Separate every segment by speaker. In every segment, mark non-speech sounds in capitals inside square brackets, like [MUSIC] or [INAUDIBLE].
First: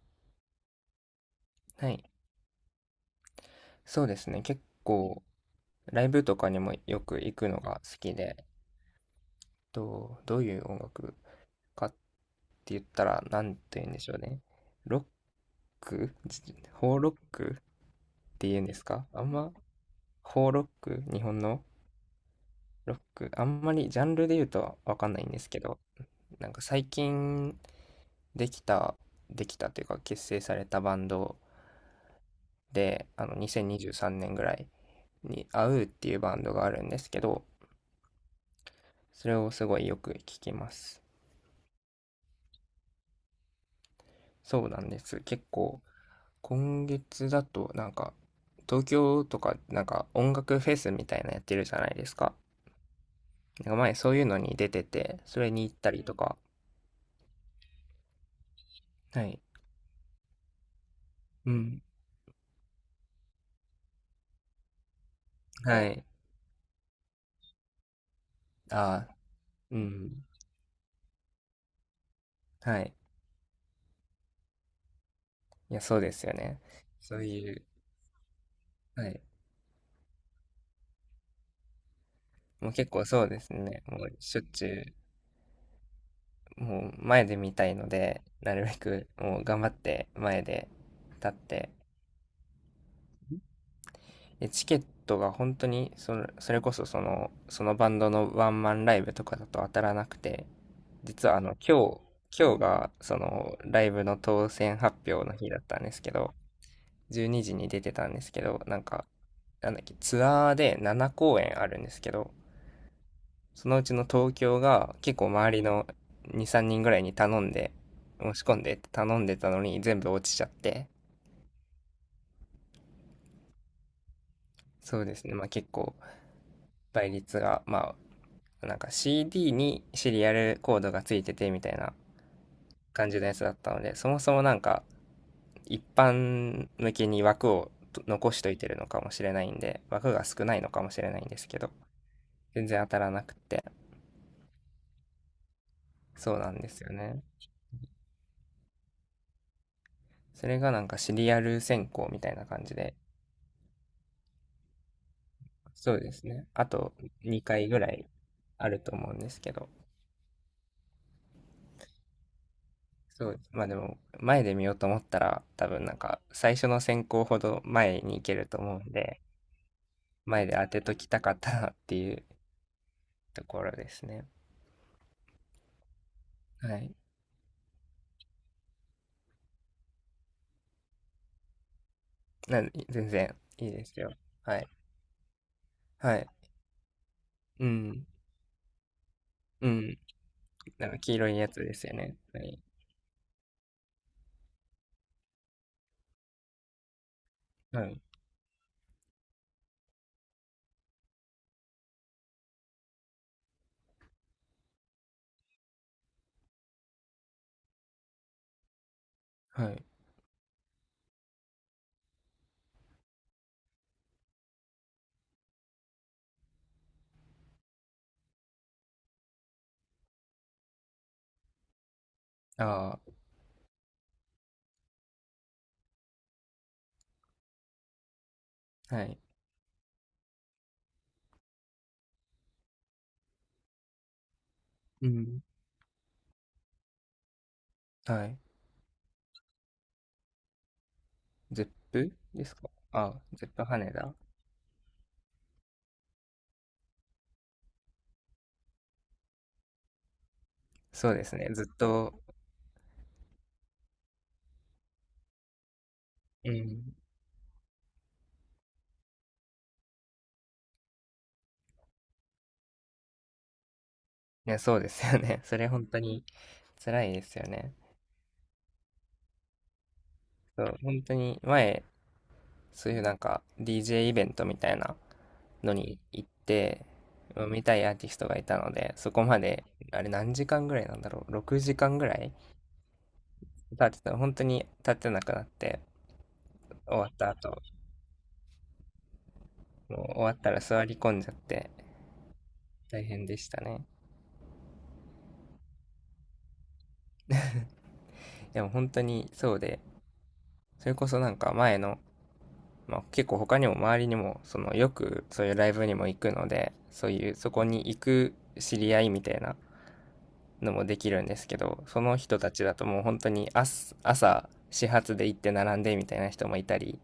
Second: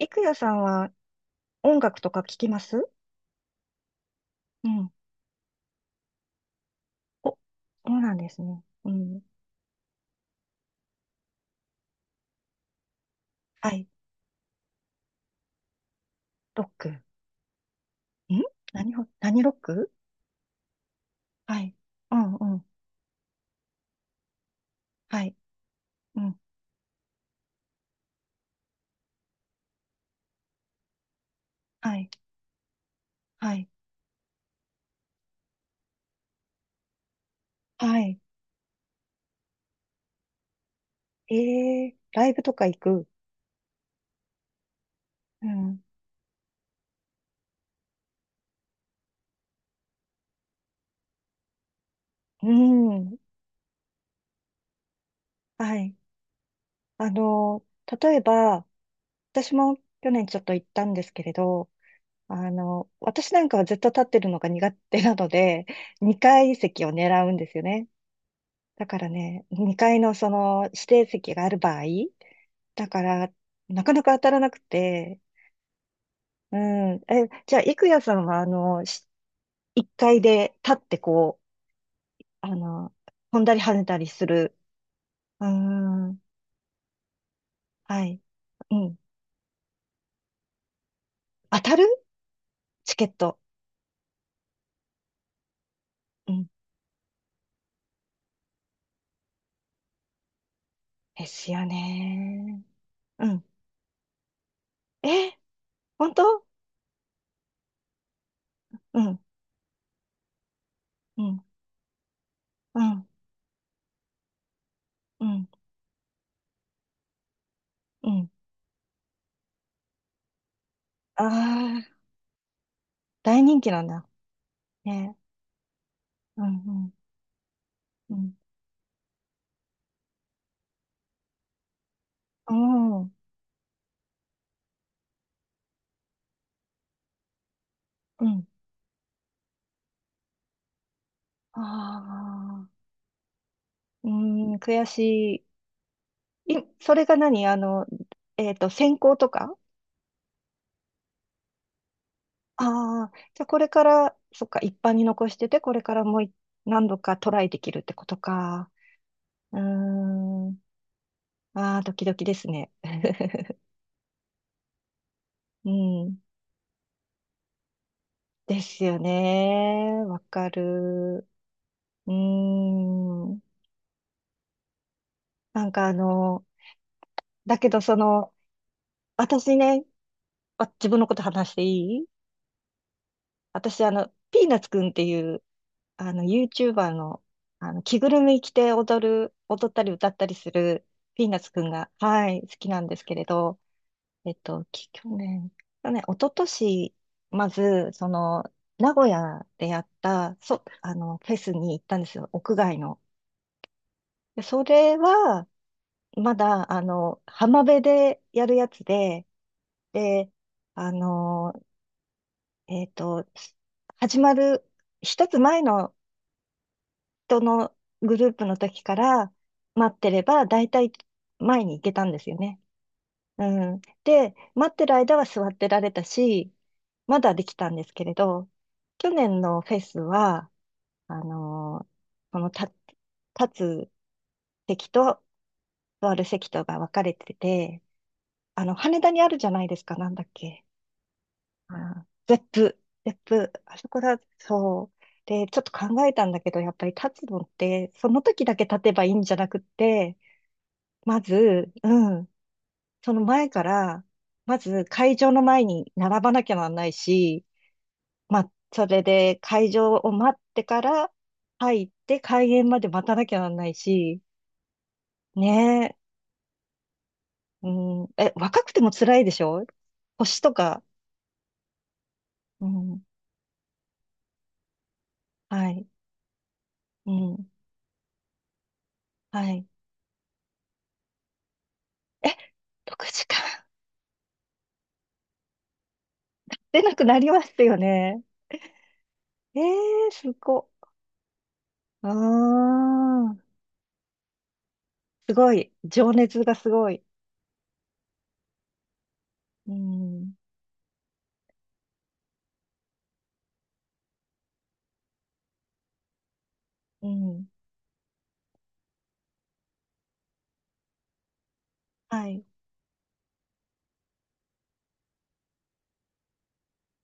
Speaker 1: いくやさんは音
Speaker 2: は
Speaker 1: 楽
Speaker 2: い、
Speaker 1: とか聞きます
Speaker 2: そうですね。結
Speaker 1: うん。
Speaker 2: 構ライブとかにもよく
Speaker 1: お、
Speaker 2: 行くのが
Speaker 1: そ
Speaker 2: 好
Speaker 1: うな
Speaker 2: き
Speaker 1: んです
Speaker 2: で、
Speaker 1: ね。うん。
Speaker 2: どういう音楽かって言ったらなん
Speaker 1: は
Speaker 2: て言
Speaker 1: い。
Speaker 2: うんでしょうね。ロックじ
Speaker 1: ロック。
Speaker 2: 邦
Speaker 1: ん、
Speaker 2: ロックって言うんですか、あん
Speaker 1: 何ロ
Speaker 2: ま
Speaker 1: ック？
Speaker 2: 邦ロック日本
Speaker 1: は
Speaker 2: の
Speaker 1: い。うんうん。
Speaker 2: ロックあんまりジャンルで言うとわかんな
Speaker 1: は
Speaker 2: いん
Speaker 1: い。
Speaker 2: ですけど、
Speaker 1: うん。
Speaker 2: なんか最近できた、できたというか結成されたバンド
Speaker 1: はい。
Speaker 2: で、
Speaker 1: はい。
Speaker 2: 2023年ぐらいに a うっていうバンドがあるんですけど、
Speaker 1: はい。
Speaker 2: それをすごいよく聞きます。
Speaker 1: ライブとか行く？
Speaker 2: そうなんです。結
Speaker 1: う
Speaker 2: 構、
Speaker 1: ん。
Speaker 2: 今月だと、なんか、東京とか、なんか音楽フェスみたいなやってるじゃないですか。
Speaker 1: うん。
Speaker 2: なんか前そういうのに出てて、それに行っ
Speaker 1: は
Speaker 2: た
Speaker 1: い。
Speaker 2: りとか。
Speaker 1: あの、例えば、
Speaker 2: はい。
Speaker 1: 私も去年ちょっと行ったんですけれ
Speaker 2: う
Speaker 1: ど、
Speaker 2: ん。
Speaker 1: あの、私なんかはずっと立ってるのが苦手なので、
Speaker 2: はい。
Speaker 1: 2階席を狙うんですよね。だか
Speaker 2: あ
Speaker 1: ら
Speaker 2: あ、
Speaker 1: ね、
Speaker 2: う
Speaker 1: 2階の
Speaker 2: ん。
Speaker 1: その指定席がある場合、
Speaker 2: は
Speaker 1: だ
Speaker 2: い。
Speaker 1: から、なかなか当たらなくて、
Speaker 2: いや、そうですよ
Speaker 1: う
Speaker 2: ね。
Speaker 1: ん。
Speaker 2: そう
Speaker 1: え、
Speaker 2: い
Speaker 1: じゃあ、
Speaker 2: う、
Speaker 1: 郁也さんは、あの、
Speaker 2: はい。
Speaker 1: 1階で立ってこう、あ
Speaker 2: もう結
Speaker 1: の、
Speaker 2: 構そうで
Speaker 1: 飛ん
Speaker 2: す
Speaker 1: だり跳
Speaker 2: ね。
Speaker 1: ねた
Speaker 2: も
Speaker 1: り
Speaker 2: う
Speaker 1: す
Speaker 2: しょっ
Speaker 1: る。
Speaker 2: ちゅ
Speaker 1: うん。
Speaker 2: う、もう前で見たいの
Speaker 1: はい。
Speaker 2: で、なるべ
Speaker 1: うん。
Speaker 2: くもう頑張って前で立っ
Speaker 1: 当
Speaker 2: て、
Speaker 1: たるチケット。
Speaker 2: でチケットが本当に
Speaker 1: うん。
Speaker 2: それこそそのバンドのワンマンライブとかだと当たらなくて、
Speaker 1: で
Speaker 2: 実は
Speaker 1: すよ
Speaker 2: 今日
Speaker 1: ね。
Speaker 2: がそ
Speaker 1: うん。
Speaker 2: のライブの当選発表
Speaker 1: え、
Speaker 2: の日だったんですけ
Speaker 1: 本
Speaker 2: ど、
Speaker 1: 当。
Speaker 2: 12時に出てたんですけど、なん
Speaker 1: う
Speaker 2: か
Speaker 1: ん。
Speaker 2: なんだっけ、ツアーで7
Speaker 1: う
Speaker 2: 公
Speaker 1: ん。
Speaker 2: 演あるんですけど、
Speaker 1: うん。
Speaker 2: そのうちの東京が結
Speaker 1: う
Speaker 2: 構
Speaker 1: ん。
Speaker 2: 周りの23人ぐらいに頼んで
Speaker 1: うん。
Speaker 2: 申し込んでって頼んでたのに全部落ちちゃって。
Speaker 1: ああ、大人気なんだ。
Speaker 2: そうで
Speaker 1: ね。
Speaker 2: すね、まあ結構
Speaker 1: うん。うん。
Speaker 2: 倍率がま
Speaker 1: うん。
Speaker 2: あ、なんか CD にシリアルコードがついててみたいな
Speaker 1: う
Speaker 2: 感
Speaker 1: ん。
Speaker 2: じのやつだったので、そもそもなんか一般向けに枠を
Speaker 1: う
Speaker 2: 残し
Speaker 1: ん。
Speaker 2: といてるのかもしれないんで、枠が少ないのかもしれないんですけど、
Speaker 1: あ
Speaker 2: 全
Speaker 1: あ、
Speaker 2: 然当たらなくて、
Speaker 1: うーん、悔し
Speaker 2: そうなん
Speaker 1: い。
Speaker 2: ですよ
Speaker 1: それが
Speaker 2: ね。
Speaker 1: 何あの、専攻とか。
Speaker 2: それがなんかシリアル選考みたいな感じで、
Speaker 1: ああー、じゃあこれから、そっか、一般に残してて、これか
Speaker 2: そう
Speaker 1: ら
Speaker 2: で
Speaker 1: も
Speaker 2: すね。あ
Speaker 1: 何
Speaker 2: と
Speaker 1: 度かトライで
Speaker 2: 2回
Speaker 1: き
Speaker 2: ぐ
Speaker 1: るっ
Speaker 2: ら
Speaker 1: てこ
Speaker 2: い
Speaker 1: と
Speaker 2: あ
Speaker 1: か。
Speaker 2: ると思うんですけ
Speaker 1: うー
Speaker 2: ど、
Speaker 1: ん、ああ、ドキドキですね。
Speaker 2: そう、まあでも前で見ようと思ったら多
Speaker 1: う
Speaker 2: 分なん
Speaker 1: ん、
Speaker 2: か最初の選考ほど前に行けると
Speaker 1: で
Speaker 2: 思う
Speaker 1: す
Speaker 2: ん
Speaker 1: よ
Speaker 2: で、
Speaker 1: ね。わ
Speaker 2: 前
Speaker 1: か
Speaker 2: で当てときた
Speaker 1: る。
Speaker 2: かったなってい
Speaker 1: うー
Speaker 2: う
Speaker 1: ん、
Speaker 2: ところですね。
Speaker 1: なんかあの、
Speaker 2: はい。
Speaker 1: だけどその、私ね、あ、自分のこと話していい？
Speaker 2: 全然いい
Speaker 1: 私
Speaker 2: で
Speaker 1: あ
Speaker 2: す
Speaker 1: の、
Speaker 2: よ。
Speaker 1: ピーナ
Speaker 2: は
Speaker 1: ッ
Speaker 2: い。
Speaker 1: ツくんっていうあ
Speaker 2: は
Speaker 1: の、
Speaker 2: い。
Speaker 1: YouTuber の、
Speaker 2: う
Speaker 1: あの、着
Speaker 2: ん。
Speaker 1: ぐるみ着て
Speaker 2: う
Speaker 1: 踊ったり
Speaker 2: ん。
Speaker 1: 歌ったりする
Speaker 2: なんか黄
Speaker 1: ピ
Speaker 2: 色
Speaker 1: ー
Speaker 2: い
Speaker 1: ナッ
Speaker 2: や
Speaker 1: ツ
Speaker 2: つ
Speaker 1: くん
Speaker 2: です
Speaker 1: が、
Speaker 2: よね。
Speaker 1: は
Speaker 2: は
Speaker 1: い、好
Speaker 2: い。
Speaker 1: きなんですけれど、去年、去年、一昨年、ま
Speaker 2: は
Speaker 1: ず、
Speaker 2: い。
Speaker 1: その、名古屋でやった、あの、フェスに行ったんですよ、屋外の。で、それは、まだ、あの、浜辺でやるやつで、
Speaker 2: はい。
Speaker 1: で、あの、えっと、始まる、一つ前のとのグループの時から待ってれば、だいたい前に行けたんですよね。
Speaker 2: あ
Speaker 1: うん。で、待ってる間は座ってられたし、まだできたんですけれど、
Speaker 2: あ、は
Speaker 1: 去
Speaker 2: い。
Speaker 1: 年のフェスは、あのーその立つ席
Speaker 2: う
Speaker 1: と
Speaker 2: ん。
Speaker 1: 座る席とが分かれてて、
Speaker 2: はい。
Speaker 1: あの、羽田にあるじゃないですか、なんだっけ。
Speaker 2: ゼッ
Speaker 1: あ
Speaker 2: プ
Speaker 1: ゼッ
Speaker 2: ですか
Speaker 1: プ、ゼ
Speaker 2: あ？
Speaker 1: ッ
Speaker 2: ゼッ
Speaker 1: プ、
Speaker 2: プ
Speaker 1: あそ
Speaker 2: 羽
Speaker 1: こ
Speaker 2: 田。
Speaker 1: だ、そう。で、ちょっと考えたんだけど、やっぱり立つのって、その時だけ立てばいいんじゃなくって、
Speaker 2: そう
Speaker 1: ま
Speaker 2: ですね。ず
Speaker 1: ず、
Speaker 2: っ
Speaker 1: う
Speaker 2: と、
Speaker 1: ん、その前から、まず会場の前に並ばな
Speaker 2: う
Speaker 1: きゃなんない
Speaker 2: ん。
Speaker 1: し、まあ、それで会場を待ってから入って開演まで待たなきゃなんないし、
Speaker 2: いや、そうですよね。[LAUGHS] それ
Speaker 1: ね
Speaker 2: 本
Speaker 1: え、
Speaker 2: 当に辛いですよ
Speaker 1: う
Speaker 2: ね。
Speaker 1: ん、え、若くても辛いでしょ？星と
Speaker 2: そう、
Speaker 1: か、
Speaker 2: 本当に前、
Speaker 1: う
Speaker 2: そうい
Speaker 1: ん、
Speaker 2: うなんか DJ イベントみたいな
Speaker 1: は
Speaker 2: の
Speaker 1: い、
Speaker 2: に行って、
Speaker 1: うん、
Speaker 2: 見たいアーティストがいたので、そこま
Speaker 1: は
Speaker 2: で、
Speaker 1: い。
Speaker 2: あれ何時間ぐらいなんだろう、6時間ぐら
Speaker 1: え、
Speaker 2: い
Speaker 1: 6時間？
Speaker 2: 経ってた、本当に立ってなくなって、
Speaker 1: 出な
Speaker 2: 終
Speaker 1: く
Speaker 2: わっ
Speaker 1: なり
Speaker 2: た
Speaker 1: ま
Speaker 2: 後、
Speaker 1: すよね。え
Speaker 2: もう
Speaker 1: え、
Speaker 2: 終
Speaker 1: す
Speaker 2: わったら
Speaker 1: ご。
Speaker 2: 座り込んじゃって、
Speaker 1: あ
Speaker 2: 大変でし
Speaker 1: あ、
Speaker 2: たね。
Speaker 1: すごい。情熱がすごい。
Speaker 2: でも本当にそう
Speaker 1: う
Speaker 2: で、
Speaker 1: ん、
Speaker 2: それこそなんか前の、まあ、結構他にも周りにも、そのよくそういうライブにも行くので、
Speaker 1: う
Speaker 2: そういう、
Speaker 1: ん。
Speaker 2: そこに行く知り合いみたいなのもできるんですけど、その
Speaker 1: は
Speaker 2: 人
Speaker 1: い。
Speaker 2: たちだともう本当に朝始発で行って並んでみたいな人もいたり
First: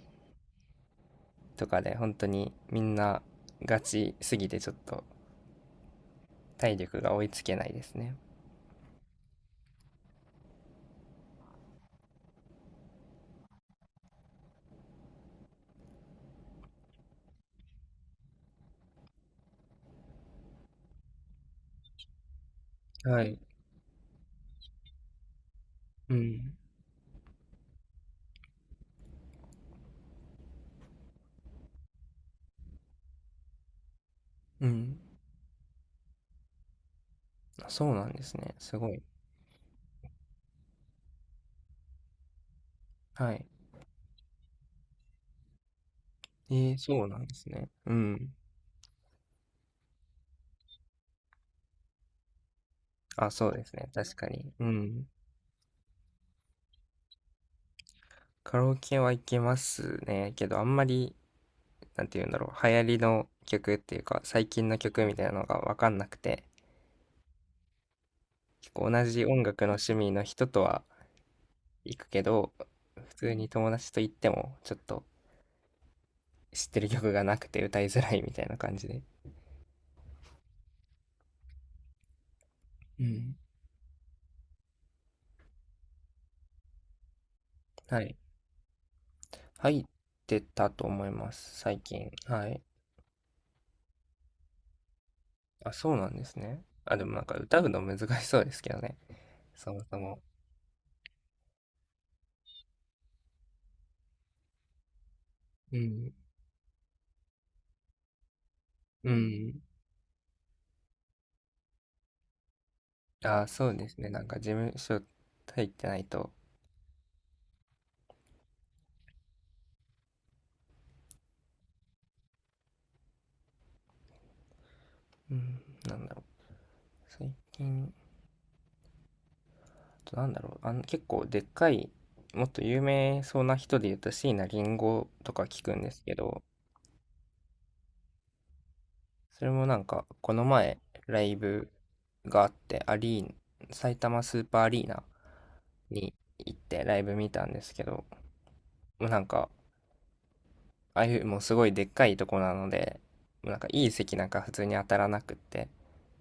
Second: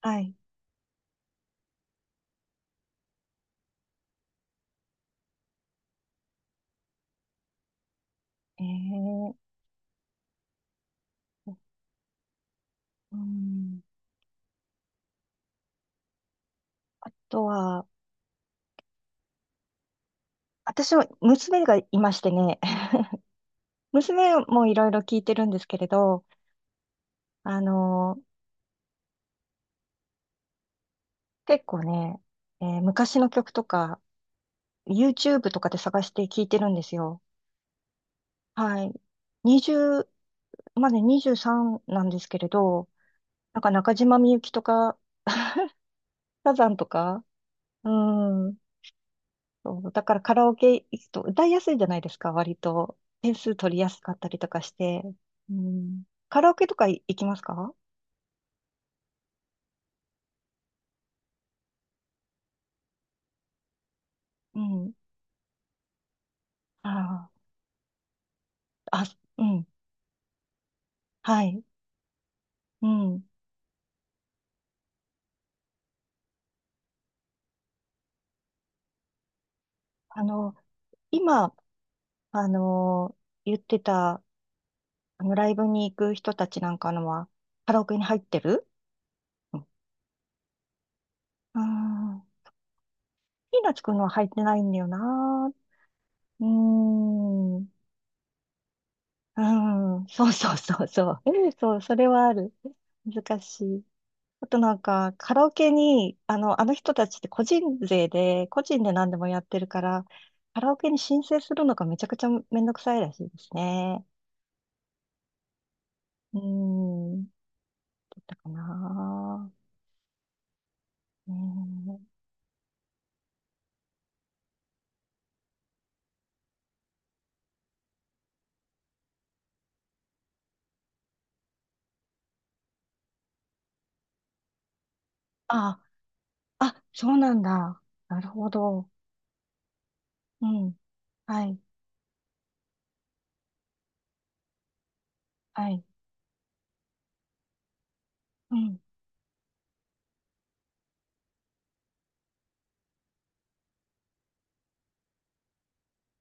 Speaker 1: はい。
Speaker 2: とかで、本当にみんなガチすぎてちょっと体力が追いつけないですね。
Speaker 1: えー、うん。あとは、私は娘がいましてね、[LAUGHS]
Speaker 2: はい。
Speaker 1: 娘もいろいろ聞いてるんですけれ
Speaker 2: う
Speaker 1: ど、
Speaker 2: ん。
Speaker 1: あのー結構ね、昔の曲とか、
Speaker 2: うん。
Speaker 1: YouTube とかで探して聞いてるんですよ。
Speaker 2: あ、そうなんですね。す
Speaker 1: は
Speaker 2: ご
Speaker 1: い。
Speaker 2: い。
Speaker 1: 20、まだ23なんですけれど、
Speaker 2: はい。
Speaker 1: なんか中島みゆきとか、[LAUGHS] サザンと
Speaker 2: そうな
Speaker 1: か、
Speaker 2: んですね。
Speaker 1: う
Speaker 2: うん。
Speaker 1: ん、そう、だからカラオケ行くと歌いやすいじゃないですか、割と。
Speaker 2: あ、
Speaker 1: 点
Speaker 2: そう
Speaker 1: 数
Speaker 2: で
Speaker 1: 取
Speaker 2: す
Speaker 1: りや
Speaker 2: ね。
Speaker 1: すか
Speaker 2: 確
Speaker 1: った
Speaker 2: か
Speaker 1: りと
Speaker 2: に。
Speaker 1: か
Speaker 2: う
Speaker 1: して。
Speaker 2: ん。
Speaker 1: うん。カラオケとか行きますか？
Speaker 2: カラオケは行けますね。けど、あんまり、なんて言うんだろう。流行りの曲っていうか、最
Speaker 1: う
Speaker 2: 近の
Speaker 1: ん。
Speaker 2: 曲みたいなのがわかんなくて、
Speaker 1: あ
Speaker 2: こう
Speaker 1: あ、
Speaker 2: 同
Speaker 1: あ、
Speaker 2: じ
Speaker 1: う
Speaker 2: 音楽
Speaker 1: ん。
Speaker 2: の趣味の人とは
Speaker 1: はい。
Speaker 2: 行くけど、
Speaker 1: う
Speaker 2: 普
Speaker 1: ん。
Speaker 2: 通に友達と行っても、ちょっと知ってる曲がなくて歌いづらいみたいな感じで。
Speaker 1: あの、今、あ
Speaker 2: う
Speaker 1: の、
Speaker 2: ん。
Speaker 1: 言ってた、あの、ライブに行く人たちなんかのは、カラオケ
Speaker 2: は
Speaker 1: に
Speaker 2: い。
Speaker 1: 入ってる？うん。
Speaker 2: 入ってたと思います、
Speaker 1: あ
Speaker 2: 最近。は
Speaker 1: ー
Speaker 2: い。
Speaker 1: ピーナッツくんのは入ってないんだよな。
Speaker 2: あ、そうなんです
Speaker 1: うー
Speaker 2: ね。あ、でもなんか
Speaker 1: ん。
Speaker 2: 歌
Speaker 1: う
Speaker 2: うの難しそうですけどね、そもそ
Speaker 1: ん。
Speaker 2: も。
Speaker 1: そうそうそうそう。[LAUGHS] そう、それはある。難しい。あとなんか、カラオケ
Speaker 2: うん。
Speaker 1: に、あの、あの人たちって個人税で、個人で何
Speaker 2: う
Speaker 1: でもやっ
Speaker 2: ん。
Speaker 1: てるから、カラオケに申請するのがめちゃくちゃめんどくさいらしいで
Speaker 2: あ、
Speaker 1: す
Speaker 2: そうです
Speaker 1: ね。
Speaker 2: ね。なんか事務所入ってないと、
Speaker 1: うーん、だったかな。うーん。
Speaker 2: うん、なんだろう。最近、なんだろう、結構でっかい、もっと有名そうな人で言うと椎名林檎とか聞く
Speaker 1: あ、
Speaker 2: んですけど、
Speaker 1: あ、そうなんだ。なるほど。
Speaker 2: それもなんか、この
Speaker 1: うん。
Speaker 2: 前、ライ
Speaker 1: はい、
Speaker 2: ブがあって、アリーナ、埼玉スーパーアリーナ
Speaker 1: はい。
Speaker 2: に行ってライブ見たんですけど、
Speaker 1: うん。
Speaker 2: もうなんか、ああいうもうすごいでっかいとこなので、もうなんかいい席なんか普通に当たらなくって、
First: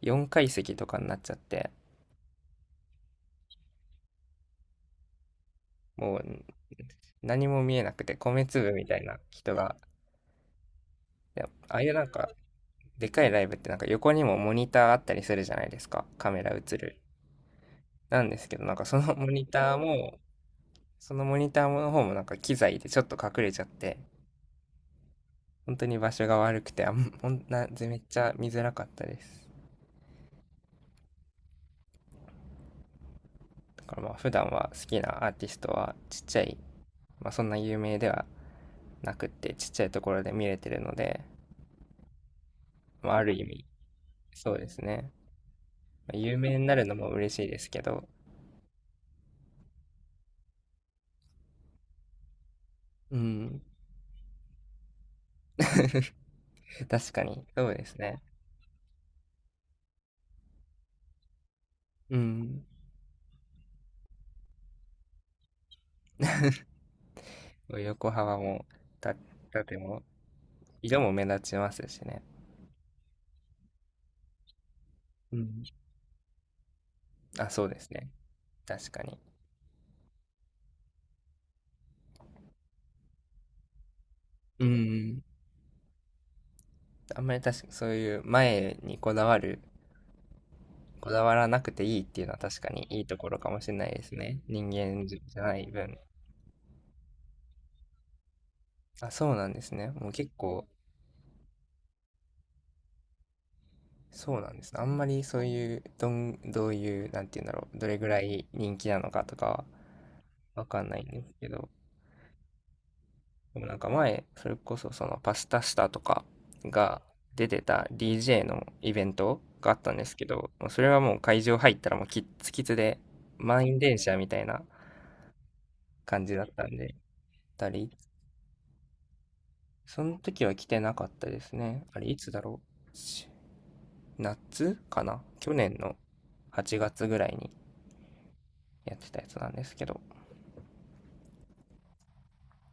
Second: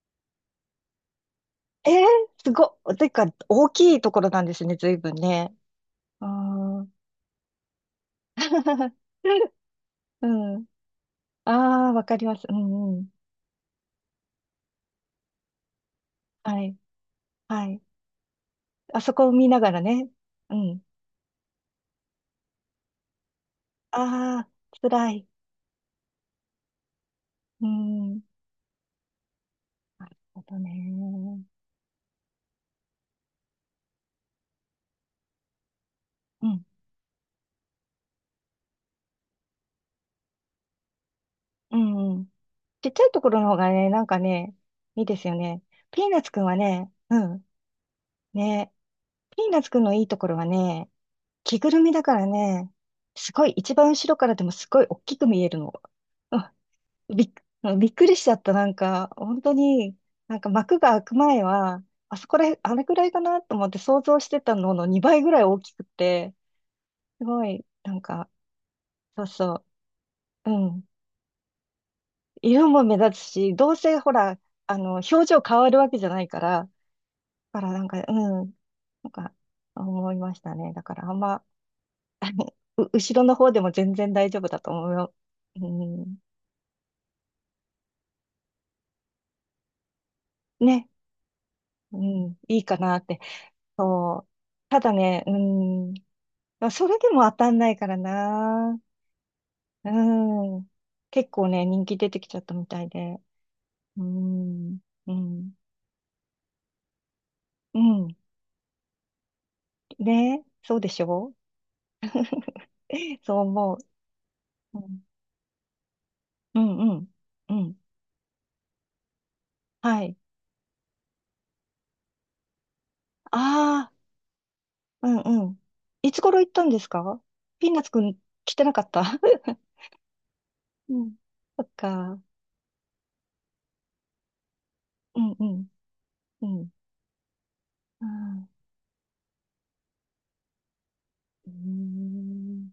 Speaker 2: 4階席とかになっちゃって、
Speaker 1: えー、すごっ。てか、大きいところなんですね、随分ね。
Speaker 2: も
Speaker 1: うー
Speaker 2: う
Speaker 1: ん。
Speaker 2: 何も見えなくて米粒みたい
Speaker 1: [LAUGHS]
Speaker 2: な人が、
Speaker 1: うん。
Speaker 2: いやああい
Speaker 1: ああ、
Speaker 2: う
Speaker 1: わ
Speaker 2: なん
Speaker 1: かり
Speaker 2: か
Speaker 1: ます。うんうん。
Speaker 2: でかいライブってなんか横にもモニターあったりするじゃないですか。カメラ
Speaker 1: はい。
Speaker 2: 映る。
Speaker 1: はい。
Speaker 2: なんですけど、なんかそ
Speaker 1: あそ
Speaker 2: の [LAUGHS]
Speaker 1: こ
Speaker 2: モ
Speaker 1: を
Speaker 2: ニ
Speaker 1: 見なが
Speaker 2: ター
Speaker 1: らね。
Speaker 2: も、
Speaker 1: うん。
Speaker 2: そのモニターの方もなんか機材でちょっと隠れちゃって、
Speaker 1: ああ、辛い。
Speaker 2: 本当に場所が悪くて、あん、ほん
Speaker 1: う
Speaker 2: な、めっち
Speaker 1: ん。
Speaker 2: ゃ見づらかったです。
Speaker 1: なるほどね。
Speaker 2: だからまあ普段は好きなアーティストはちっちゃ
Speaker 1: う
Speaker 2: い、
Speaker 1: ん。
Speaker 2: まあそんな有名ではなくってちっちゃいところで見れてるので、
Speaker 1: うん。うん。ちっちゃい
Speaker 2: まあ
Speaker 1: と
Speaker 2: あ
Speaker 1: こ
Speaker 2: る
Speaker 1: ろ
Speaker 2: 意
Speaker 1: の方
Speaker 2: 味、
Speaker 1: がね、なんか
Speaker 2: そ
Speaker 1: ね、
Speaker 2: うです
Speaker 1: いい
Speaker 2: ね。
Speaker 1: ですよね。ピー
Speaker 2: まあ、
Speaker 1: ナッツ
Speaker 2: 有
Speaker 1: くんは
Speaker 2: 名になる
Speaker 1: ね、
Speaker 2: のも
Speaker 1: う
Speaker 2: 嬉し
Speaker 1: ん。
Speaker 2: いですけど、
Speaker 1: ね。ピーナッツくんのいいところはね、着ぐるみだからね、
Speaker 2: う
Speaker 1: すごい、
Speaker 2: ん。
Speaker 1: 一番後ろからでもすごい大きく見えるの。うん、
Speaker 2: [LAUGHS] 確か
Speaker 1: びっ、
Speaker 2: に、そ
Speaker 1: う
Speaker 2: う
Speaker 1: ん
Speaker 2: で
Speaker 1: びっ
Speaker 2: す
Speaker 1: くり
Speaker 2: ね。
Speaker 1: しちゃった。なんか、本当に、なんか幕が開く前は、
Speaker 2: う
Speaker 1: あそこら、
Speaker 2: ん。
Speaker 1: あれくらいかなと思って想像してたのの2倍ぐらい大きくて、すごい、なん
Speaker 2: 横
Speaker 1: か、
Speaker 2: 幅も、た、
Speaker 1: そうそ
Speaker 2: 縦も、
Speaker 1: う、うん。
Speaker 2: 色も目立ちますしね。
Speaker 1: 色も目立つし、どうせほら、あの、表
Speaker 2: う
Speaker 1: 情変
Speaker 2: ん。
Speaker 1: わるわけじゃないから、
Speaker 2: あ、
Speaker 1: だ
Speaker 2: そ
Speaker 1: か
Speaker 2: う
Speaker 1: ら
Speaker 2: で
Speaker 1: なん
Speaker 2: す
Speaker 1: か、
Speaker 2: ね。
Speaker 1: うん、
Speaker 2: 確か
Speaker 1: なん
Speaker 2: に。
Speaker 1: か、思いましたね。だからあんま、[LAUGHS] あのう後ろの方でも全然大丈夫だ
Speaker 2: う
Speaker 1: と思うよ。
Speaker 2: ん。
Speaker 1: うん、
Speaker 2: あんまり確か、そういう前に
Speaker 1: ね、
Speaker 2: こだわらなくて
Speaker 1: う
Speaker 2: いいっていうの
Speaker 1: ん、
Speaker 2: は
Speaker 1: い
Speaker 2: 確
Speaker 1: い
Speaker 2: か
Speaker 1: か
Speaker 2: に
Speaker 1: な
Speaker 2: い
Speaker 1: っ
Speaker 2: いと
Speaker 1: て。
Speaker 2: ころかもしれないです
Speaker 1: そう。
Speaker 2: ね。人
Speaker 1: ただ
Speaker 2: 間じ
Speaker 1: ね、う
Speaker 2: ゃない分。
Speaker 1: ん、それでも当たんないからな。
Speaker 2: あ、そうなんです
Speaker 1: う
Speaker 2: ね。もう結構、
Speaker 1: ん。結構ね、人気出てきちゃったみたいで。う
Speaker 2: そうなんです
Speaker 1: ん、
Speaker 2: ね。あんま
Speaker 1: う
Speaker 2: りそう
Speaker 1: ん、
Speaker 2: いう、どういう、なんて言うんだろう、
Speaker 1: う
Speaker 2: どれぐ
Speaker 1: ん。
Speaker 2: らい人気なのかとかは
Speaker 1: ねえ、
Speaker 2: わ
Speaker 1: そう
Speaker 2: かん
Speaker 1: で
Speaker 2: な
Speaker 1: し
Speaker 2: いんで
Speaker 1: ょ
Speaker 2: すけど、
Speaker 1: う？ [LAUGHS] そう
Speaker 2: でも
Speaker 1: 思
Speaker 2: な
Speaker 1: う。
Speaker 2: んか前、それこ
Speaker 1: う
Speaker 2: そ
Speaker 1: ん、
Speaker 2: そのパスタスタとか
Speaker 1: うん、う
Speaker 2: が
Speaker 1: ん。
Speaker 2: 出
Speaker 1: う
Speaker 2: て
Speaker 1: ん、
Speaker 2: た DJ のイベントがあったん
Speaker 1: は
Speaker 2: です
Speaker 1: い。
Speaker 2: けど、もうそれはもう会場入ったらもうキッツキツで満員
Speaker 1: あ
Speaker 2: 電車みたいな
Speaker 1: あ、うんうん。いつ
Speaker 2: 感じ
Speaker 1: 頃
Speaker 2: だっ
Speaker 1: 行った
Speaker 2: た
Speaker 1: ん
Speaker 2: ん
Speaker 1: です
Speaker 2: で、
Speaker 1: か？ピ
Speaker 2: た
Speaker 1: ーナッツ
Speaker 2: り、
Speaker 1: くん来てなかった？
Speaker 2: その時は来て
Speaker 1: [LAUGHS] う
Speaker 2: なかっ
Speaker 1: ん。
Speaker 2: たです
Speaker 1: そっ
Speaker 2: ね。あれい
Speaker 1: か。
Speaker 2: つだろうし夏か
Speaker 1: う
Speaker 2: な
Speaker 1: んう
Speaker 2: 去
Speaker 1: ん。
Speaker 2: 年の
Speaker 1: うん。
Speaker 2: 8月ぐらいに
Speaker 1: あ
Speaker 2: やってたやつなんですけど、
Speaker 1: うーん